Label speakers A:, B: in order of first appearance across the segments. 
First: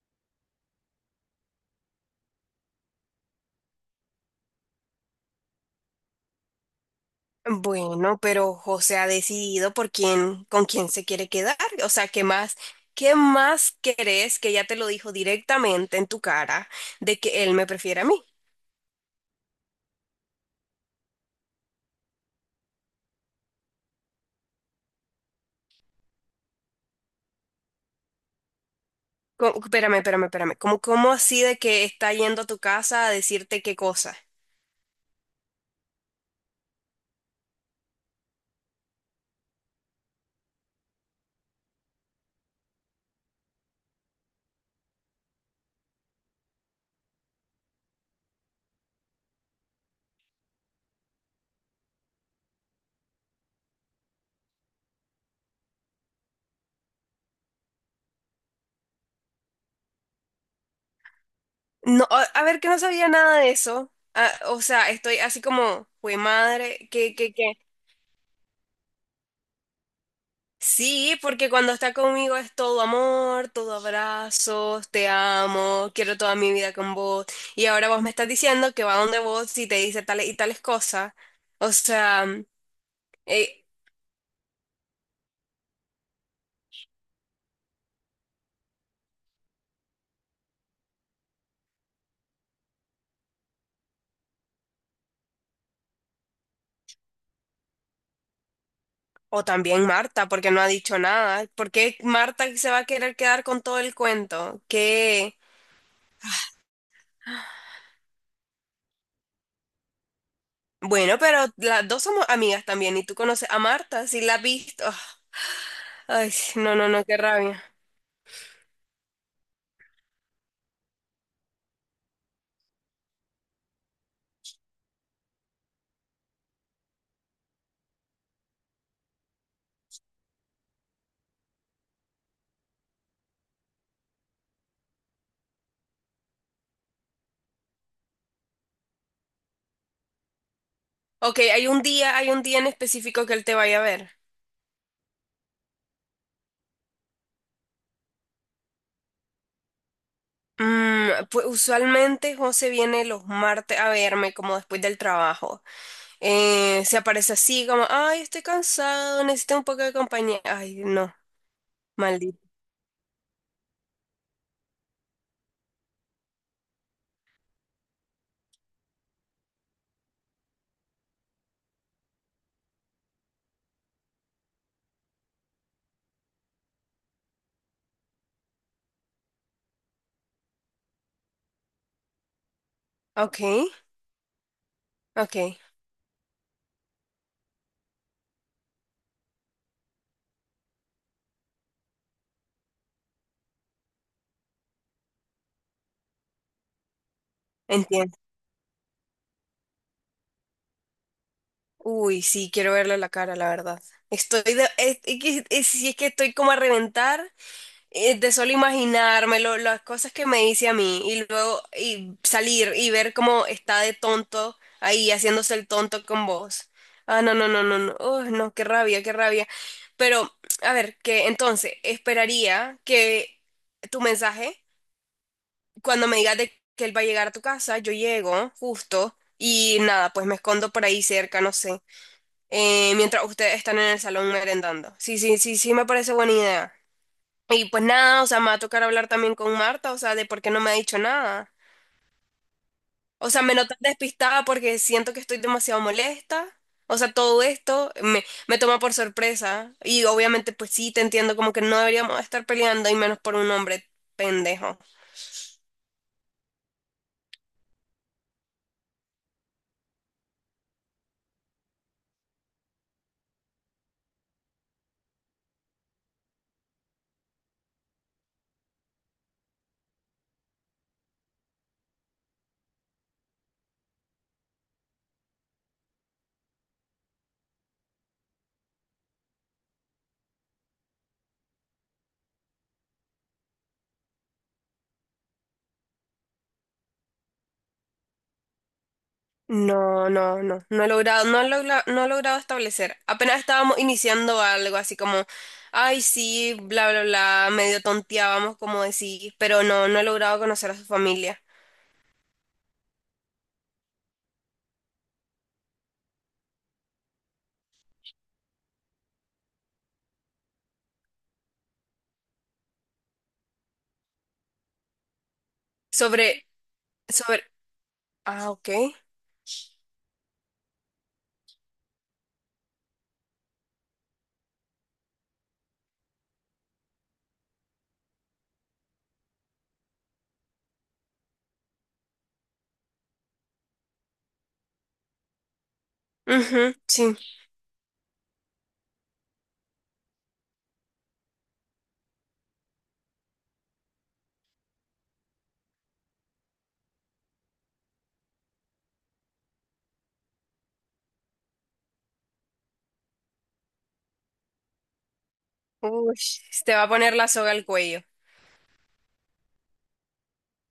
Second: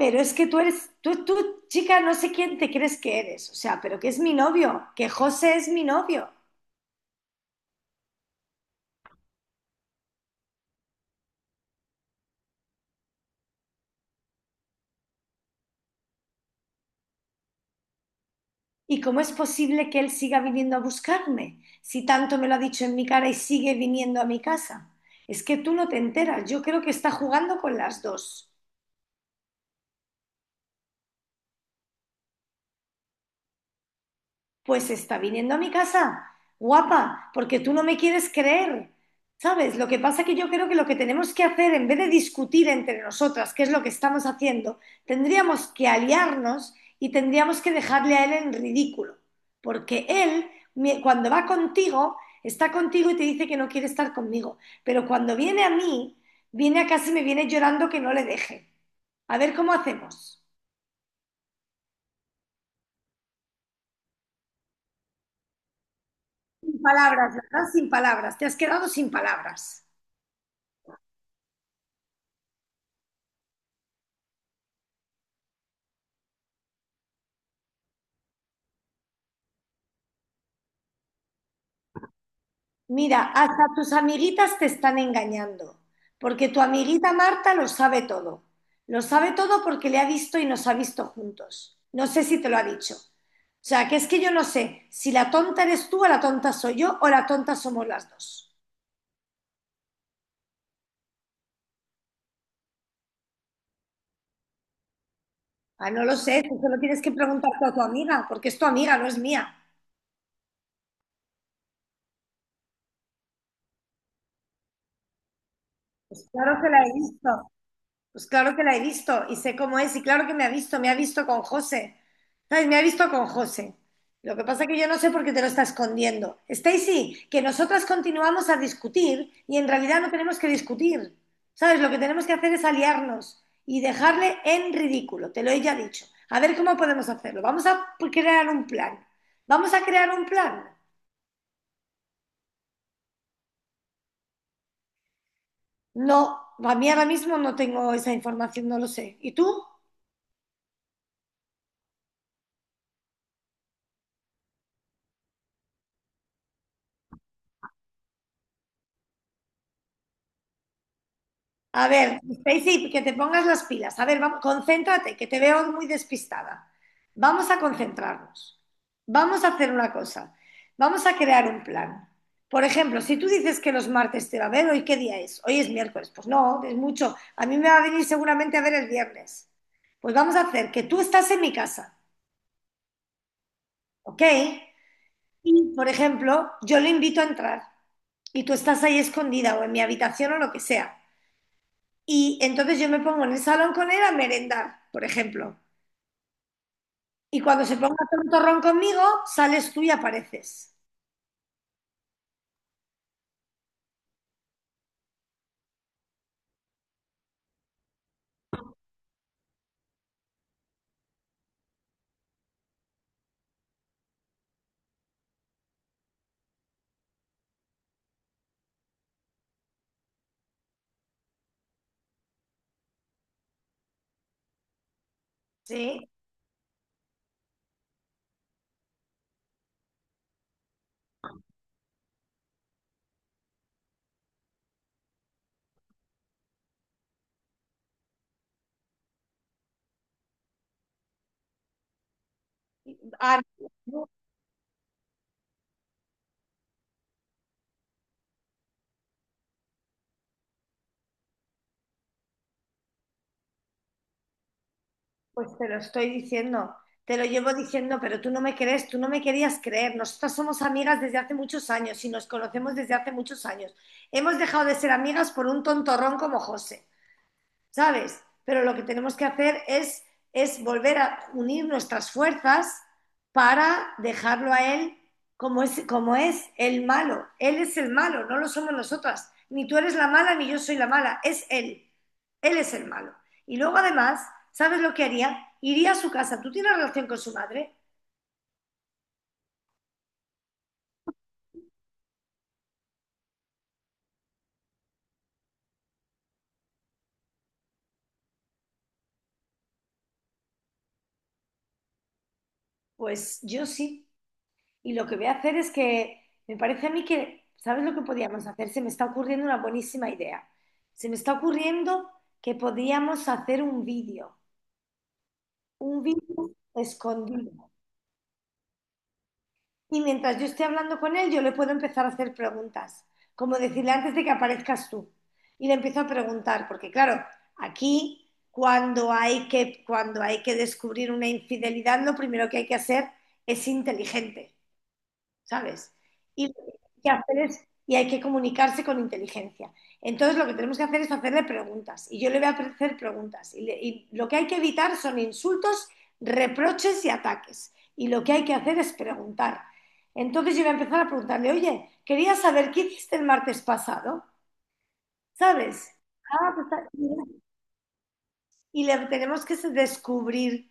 A: Pero es que tú eres, tú, chica, no sé quién te crees que eres, o sea, pero que es mi novio, que José es mi novio.
B: Bueno, pero José ha decidido por quién, con quién se quiere quedar. O sea, qué más querés que ya te lo dijo directamente en tu cara de que él me prefiere a mí?
A: ¿Y cómo es posible que él siga viniendo a buscarme si tanto me lo ha dicho en mi cara y sigue viniendo a mi casa? Es que tú no te enteras, yo creo que está jugando con las dos.
B: Espérame, espérame, espérame. ¿Cómo, cómo así de que está yendo a tu casa a decirte qué cosa?
A: Pues está viniendo a mi casa, guapa, porque tú no me quieres creer. ¿Sabes? Lo que pasa es que yo creo que lo que tenemos que hacer, en vez de discutir entre nosotras qué es lo que estamos haciendo, tendríamos que aliarnos y tendríamos que dejarle a él en ridículo. Porque él, cuando va contigo, está contigo y te dice que no quiere estar conmigo. Pero cuando viene a mí, viene a casa y me viene llorando que no le deje. A ver cómo hacemos.
B: No, a ver, que no sabía nada de eso. Ah, o sea, estoy así como, fue
A: Sin
B: madre, ¿qué, qué,
A: palabras,
B: qué?
A: ¿verdad? Sin palabras. Te has quedado sin palabras.
B: Sí, porque cuando está conmigo es todo amor, todo abrazos, te amo, quiero toda mi vida con vos. Y ahora vos me estás diciendo que va donde vos y te dice tales y tales cosas. O sea,
A: Mira,
B: eh,
A: hasta tus amiguitas te están engañando, porque tu amiguita Marta lo sabe todo. Lo sabe todo porque le ha visto y nos ha visto juntos. No sé si te lo ha dicho. O sea, que es que yo no sé si la tonta eres tú o la tonta soy yo o la tonta somos las dos.
B: o también Marta, porque no ha dicho nada. ¿Por qué Marta se va a querer quedar con todo el cuento? Que,
A: Ah, no lo sé, eso se lo tienes que preguntar a tu amiga, porque es tu amiga, no es mía.
B: bueno, pero las dos somos amigas también y tú conoces a Marta, si la has visto.
A: Pues
B: Ay,
A: claro que
B: no,
A: la
B: no,
A: he
B: no, qué
A: visto.
B: rabia.
A: Pues claro que la he visto y sé cómo es y claro que me ha visto con José. ¿Sabes? Me ha visto con José. Lo que pasa es que yo no sé por qué te lo está escondiendo. Stacy, que nosotras continuamos a discutir y en realidad no tenemos que discutir. ¿Sabes? Lo que tenemos que hacer es aliarnos y dejarle en ridículo, te lo he ya dicho. A ver cómo podemos hacerlo. Vamos a crear un plan. ¿Vamos a crear un plan?
B: Ok, hay un día en específico que él te vaya a ver.
A: No, a mí ahora mismo no tengo esa información, no lo sé. ¿Y tú?
B: Pues usualmente José viene los martes a verme como después del trabajo. Se aparece así como, ay, estoy cansado, necesito un poco de compañía. Ay, no,
A: A ver,
B: maldito.
A: Stacy, que te pongas las pilas. A ver, vamos, concéntrate, que te veo muy despistada. Vamos a concentrarnos. Vamos a hacer una cosa. Vamos a crear un plan. Por ejemplo, si tú dices que los martes te va a ver, ¿hoy qué día es? Hoy es miércoles. Pues no, es mucho. A mí me va a venir seguramente a ver el viernes. Pues vamos a hacer que tú estás en mi casa,
B: Ok,
A: ¿ok?
B: ok,
A: Y, por ejemplo, yo le invito a entrar y tú estás ahí escondida o en mi habitación o lo que sea. Y entonces yo me pongo en el salón con él a merendar, por ejemplo. Y cuando se ponga a
B: entiendo.
A: hacer un torrón conmigo, sales tú y apareces.
B: Uy, sí, quiero verle la cara, la verdad. Estoy de, es, si es que estoy como a reventar, de solo imaginármelo, las cosas que me hice a mí y luego y salir y ver cómo está de tonto ahí haciéndose el tonto con vos. Ah, no, no, no, no, no, uy, no, qué rabia, qué rabia. Pero, a ver, que entonces esperaría que tu mensaje, cuando
A: ¿Sí?
B: me digas de que él va a llegar a tu casa, yo llego justo y nada, pues me escondo por ahí cerca, no sé, mientras ustedes están en el salón merendando. Sí, sí, sí, sí, me parece buena idea. Y pues nada, o sea, me va a tocar hablar también con Marta, o sea, de por qué no me ha dicho nada. O
A: Ah,
B: sea, me notas
A: no,
B: despistada porque siento que estoy demasiado molesta. O sea, todo esto me toma por sorpresa. Y obviamente, pues sí, te entiendo como que no deberíamos estar peleando y menos por un hombre pendejo.
A: pues te lo estoy diciendo, te lo llevo diciendo, pero tú no me crees, tú no me querías creer. Nosotras somos amigas desde hace muchos años y nos conocemos desde hace muchos años. Hemos dejado de ser amigas por un tontorrón como José. ¿Sabes? Pero lo que tenemos que hacer es volver a unir nuestras fuerzas para dejarlo a él como es el malo. Él es el malo, no lo somos nosotras. Ni tú eres la mala, ni yo soy la mala. Es él. Él es el malo. Y luego además, ¿sabes lo que haría? Iría a su casa. ¿Tú tienes relación con su madre?
B: No, no, no, no he logrado, no he logrado establecer. Apenas estábamos iniciando algo así como, ay, sí, bla, bla, bla, medio tonteábamos como decís, pero no, no he logrado conocer a su familia.
A: Pues yo sí. Y lo que voy a hacer es que me parece a mí que, ¿sabes lo que podíamos hacer? Se me está ocurriendo una buenísima idea. Se me está ocurriendo que podíamos hacer un
B: Sobre...
A: vídeo
B: Sobre,
A: escondido.
B: ah, ok.
A: Y mientras yo esté hablando con él, yo le puedo empezar a hacer preguntas, como decirle antes de que aparezcas tú. Y le empiezo a preguntar, porque claro, aquí cuando hay que descubrir una infidelidad, lo primero que hay que hacer es inteligente. ¿Sabes? Y lo que
B: Ujú,
A: hay que
B: sí.
A: hacer es y hay que comunicarse con inteligencia. Entonces lo que tenemos que hacer es hacerle preguntas y yo le voy a hacer preguntas. Y, le y lo que hay que evitar son insultos, reproches y ataques. Y lo que hay que hacer es preguntar. Entonces yo voy a empezar a preguntarle, oye, quería saber qué hiciste el martes pasado, ¿sabes?
B: Uy,
A: Ah, pues,
B: te va
A: tal
B: a poner la soga al cuello.
A: y le tenemos que descubrir,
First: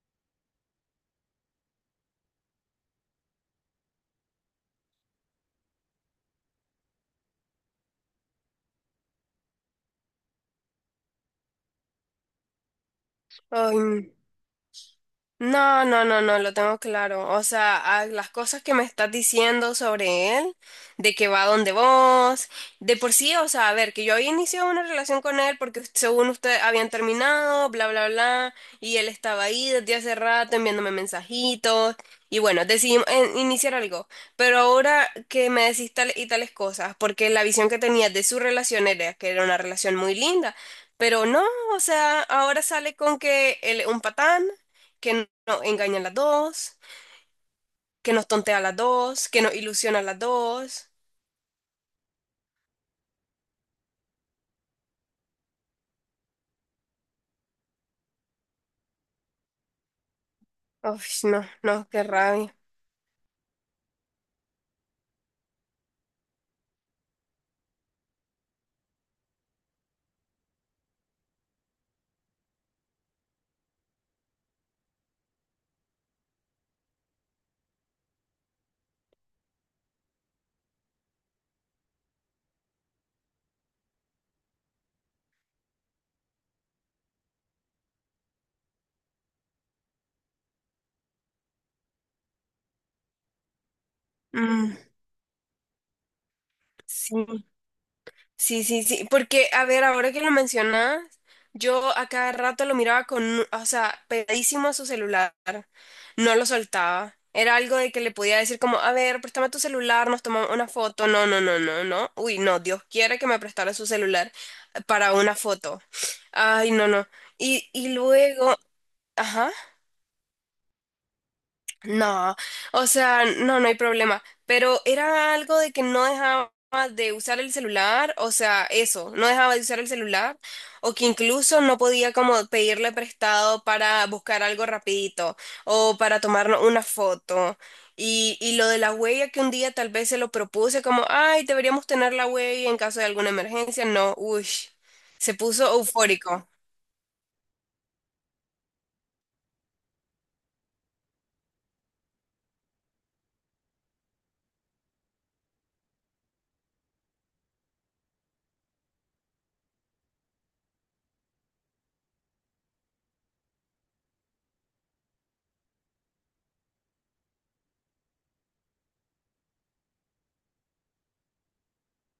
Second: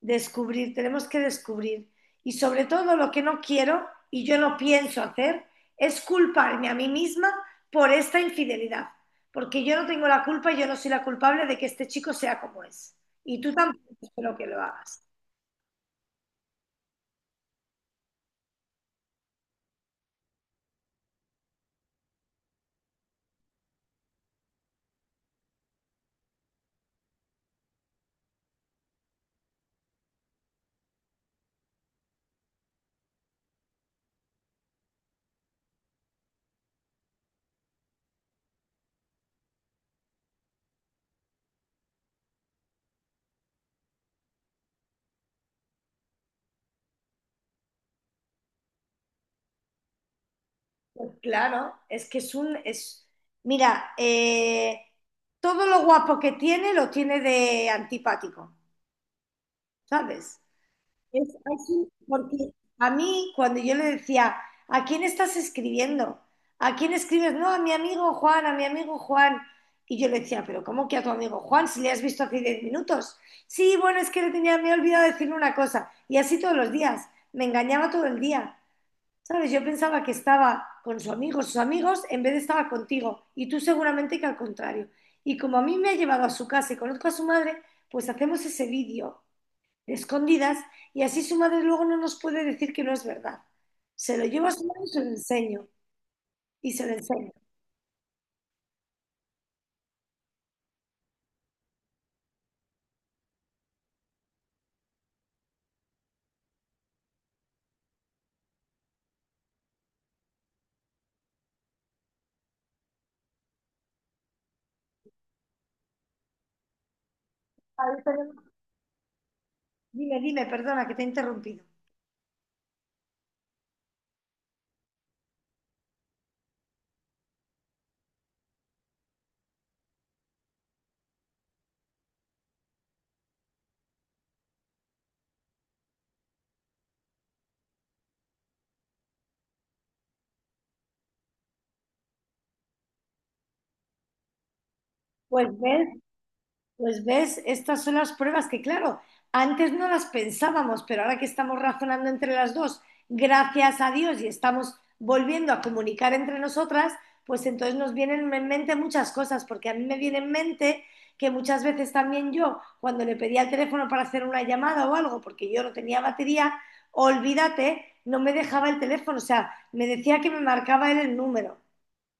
A: descubrir, tenemos que descubrir. Y sobre todo lo que no quiero y yo no pienso hacer es culparme a mí misma por esta infidelidad, porque yo no tengo la culpa, yo no soy la culpable de que este chico sea como es. Y tú
B: Ay,
A: tampoco
B: no.
A: espero que lo hagas.
B: No, no, no, no, lo tengo claro. O sea, a las cosas que me estás diciendo sobre él, de que va donde vos, de por sí, o sea, a ver, que yo había iniciado una relación con él porque según usted habían terminado, bla, bla, bla, y él estaba ahí desde hace rato enviándome mensajitos, y bueno, decidimos iniciar algo. Pero ahora que me decís tal y tales cosas, porque la visión que tenía de su relación era que era una relación muy linda, pero no, o sea, ahora sale con que él es un patán que nos engañan las dos, que nos tontea las dos, que nos ilusiona las dos.
A: Pues claro, es que es un... Es, mira, todo lo guapo que tiene lo tiene de antipático, ¿sabes?
B: Uf,
A: Es
B: no,
A: así,
B: no, qué
A: porque
B: rabia.
A: a mí, cuando yo le decía, ¿a quién estás escribiendo? ¿A quién escribes? No, a mi amigo Juan, a mi amigo Juan. Y yo le decía, ¿pero cómo que a tu amigo Juan si le has visto hace 10 minutos? Sí, bueno, es que le tenía, me he olvidado decirle una cosa. Y así todos los días. Me engañaba todo el día. ¿Sabes? Yo pensaba que estaba con su amigo, sus amigos, en vez de estaba contigo. Y tú seguramente que al contrario. Y como a mí me ha llevado a su casa y conozco a su madre, pues hacemos ese vídeo escondidas y así su madre luego no nos puede decir que no es verdad. Se lo llevo a su
B: Mm,
A: madre y se lo enseño. Y se lo enseño.
B: sí, sí, sí, sí, porque a ver, ahora que lo mencionas, yo a cada rato lo miraba con, o sea, pegadísimo a su celular, no lo soltaba. Era algo de que le podía decir como, a ver, préstame tu celular, nos tomamos una foto. No, no, no, no, no. Uy, no, Dios quiere que me prestara su celular para una foto. Ay, no, no.
A: A
B: Y
A: ver, perdona.
B: luego, ajá.
A: Dime, dime, perdona que te he interrumpido.
B: No, o sea, no, no hay problema, pero era algo de que no dejaba de usar el celular, o sea, eso, no dejaba de usar el celular, o que incluso no podía como pedirle prestado para buscar algo rapidito, o para tomarnos una foto. Y lo de la huella que un día tal vez se lo propuse como, ay, deberíamos tener la huella en caso de alguna emergencia, no, uy, se
A: Pues
B: puso
A: ves,
B: eufórico.
A: Pues ves, estas son las pruebas que, claro, antes no las pensábamos, pero ahora que estamos razonando entre las dos, gracias a Dios, y estamos volviendo a comunicar entre nosotras, pues entonces nos vienen en mente muchas cosas, porque a mí me viene en mente que muchas veces también yo, cuando le pedía el teléfono para hacer una llamada o algo, porque yo no tenía batería, olvídate, no me dejaba el teléfono, o sea, me decía que me marcaba él el número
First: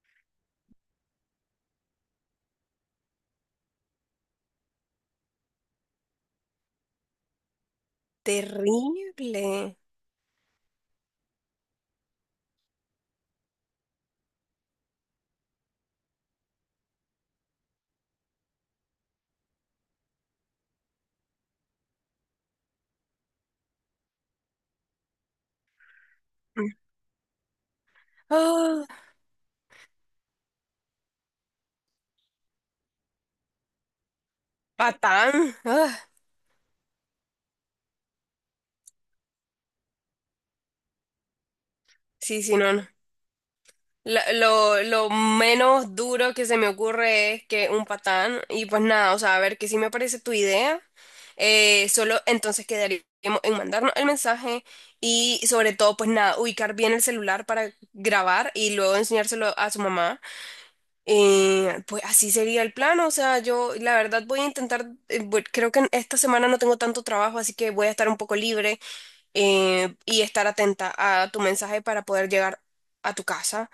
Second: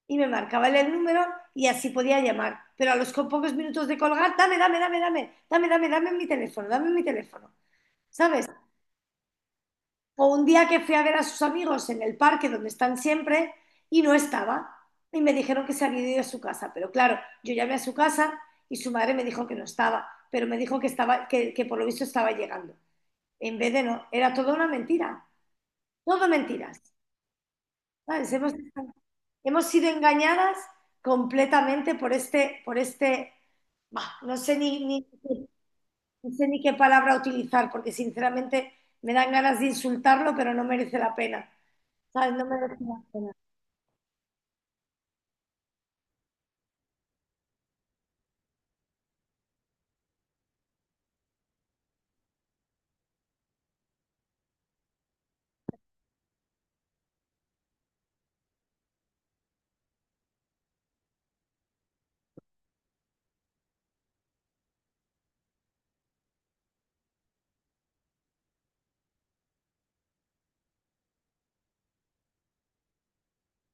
A: y me marcaban el número y así podía llamar. Pero a los pocos minutos de colgar, dame mi teléfono, dame mi teléfono, ¿sabes?
B: Terrible.
A: O un día que fui a ver a sus amigos en el parque donde están siempre y no estaba y me dijeron que se había ido a su casa. Pero claro, yo llamé a su casa y su madre me dijo que no estaba, pero me dijo que estaba, que por lo visto estaba llegando. En vez de no, era toda una mentira, todo mentiras, ¿sabes? Hemos-
B: Ah,
A: estado Hemos sido engañadas completamente por este, bah, no sé ni, ni-
B: patán. Ah.
A: ni sé ni qué palabra utilizar, porque sinceramente me dan ganas de insultarlo, pero no merece la pena. ¿Sabes?
B: Sí,
A: No
B: sí, no,
A: merece
B: no.
A: la pena.
B: Lo menos duro que se me ocurre es que un patán, y pues nada, o sea, a ver, que sí me parece tu idea, solo entonces quedaríamos en mandarnos el mensaje y sobre todo, pues nada, ubicar bien el celular para grabar y luego enseñárselo a su mamá. Pues así sería el plan, o sea, yo la verdad voy a intentar, creo que en esta semana no tengo tanto trabajo, así que voy a estar un poco libre, y estar atenta a tu mensaje para poder llegar a tu casa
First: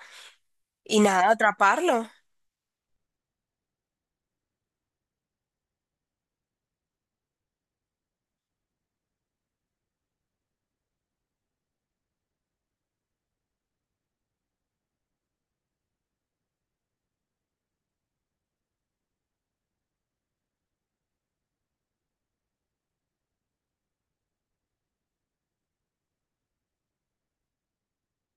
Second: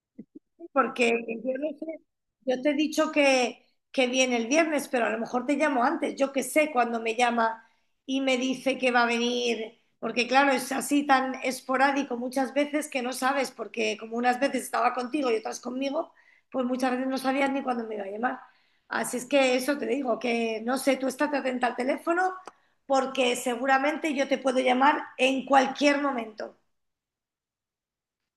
B: y
A: Porque
B: nada,
A: yo no sé,
B: atraparlo.
A: yo te he dicho que viene el viernes, pero a lo mejor te llamo antes. Yo que sé cuando me llama y me dice que va a venir, porque claro, es así tan esporádico muchas veces que no sabes, porque como unas veces estaba contigo y otras conmigo, pues muchas veces no sabías ni cuándo me iba a llamar. Así es que eso te digo, que no sé, tú estate atenta al teléfono porque seguramente yo te puedo llamar en cualquier momento.